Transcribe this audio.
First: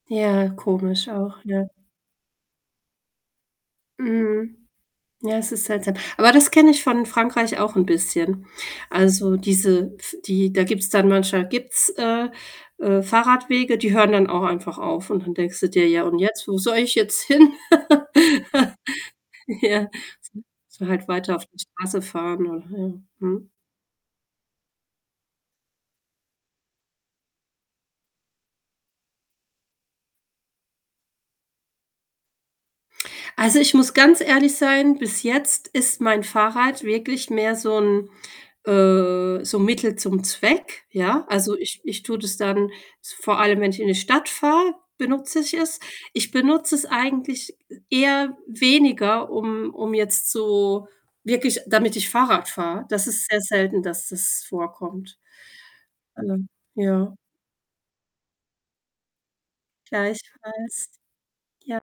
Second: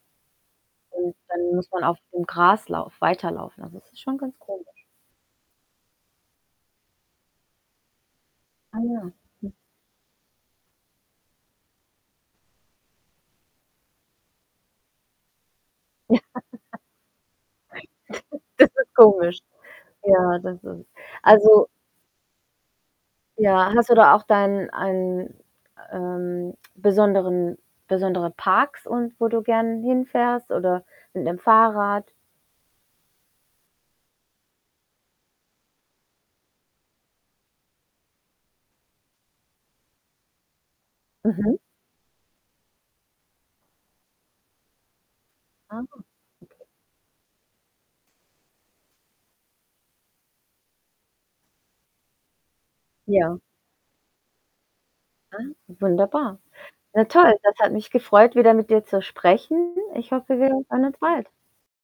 Ja, komisch Und auch, dann ja. muss man auf dem Graslauf weiterlaufen. Also, das ist schon ganz Mhm. komisch. Ja, es ist seltsam. Aber das kenne ich von Frankreich auch 'n bisschen. Ah ja, Also, hm. diese pf die da gibt's dann manchmal gibt's, äh, äh, Fahrradwege, die hören dann auch einfach auf und dann denkst du dir: „Ja Ja. und [unintelligible] jetzt, wo soll ich jetzt hin?“ Das ist komisch. Ja, Ja, so das so ist, halt weiter auf der also Straße fahren oder ja, mhm. Ja, hast du da auch dein ein, ähm, besonderen besondere Parks und wo du gern hinfährst oder mit 'nem Fahrrad? Also, ich muss ganz ehrlich sein, bis jetzt ist mein Fahrrad wirklich mehr so 'n, äh so 'n Mittel zum Zweck, ja. Mhm. Also, ich ich tue das dann, s vor allem, wenn ich in die Stadt fahre, benutze ich es. Ah, Ich okay. benutze es eigentlich e eher weniger, um um jetzt so wirklich, damit ich Fahrrad fahre. Das ist Ja. sehr selten, dass das vorkommt. Ah, wunderbar. Ähm, Na ja. toll, das hat mich gefreut, wieder mit dir zu sprechen. Ich hoffe, wir hören Gleichfalls, uns bald. ja.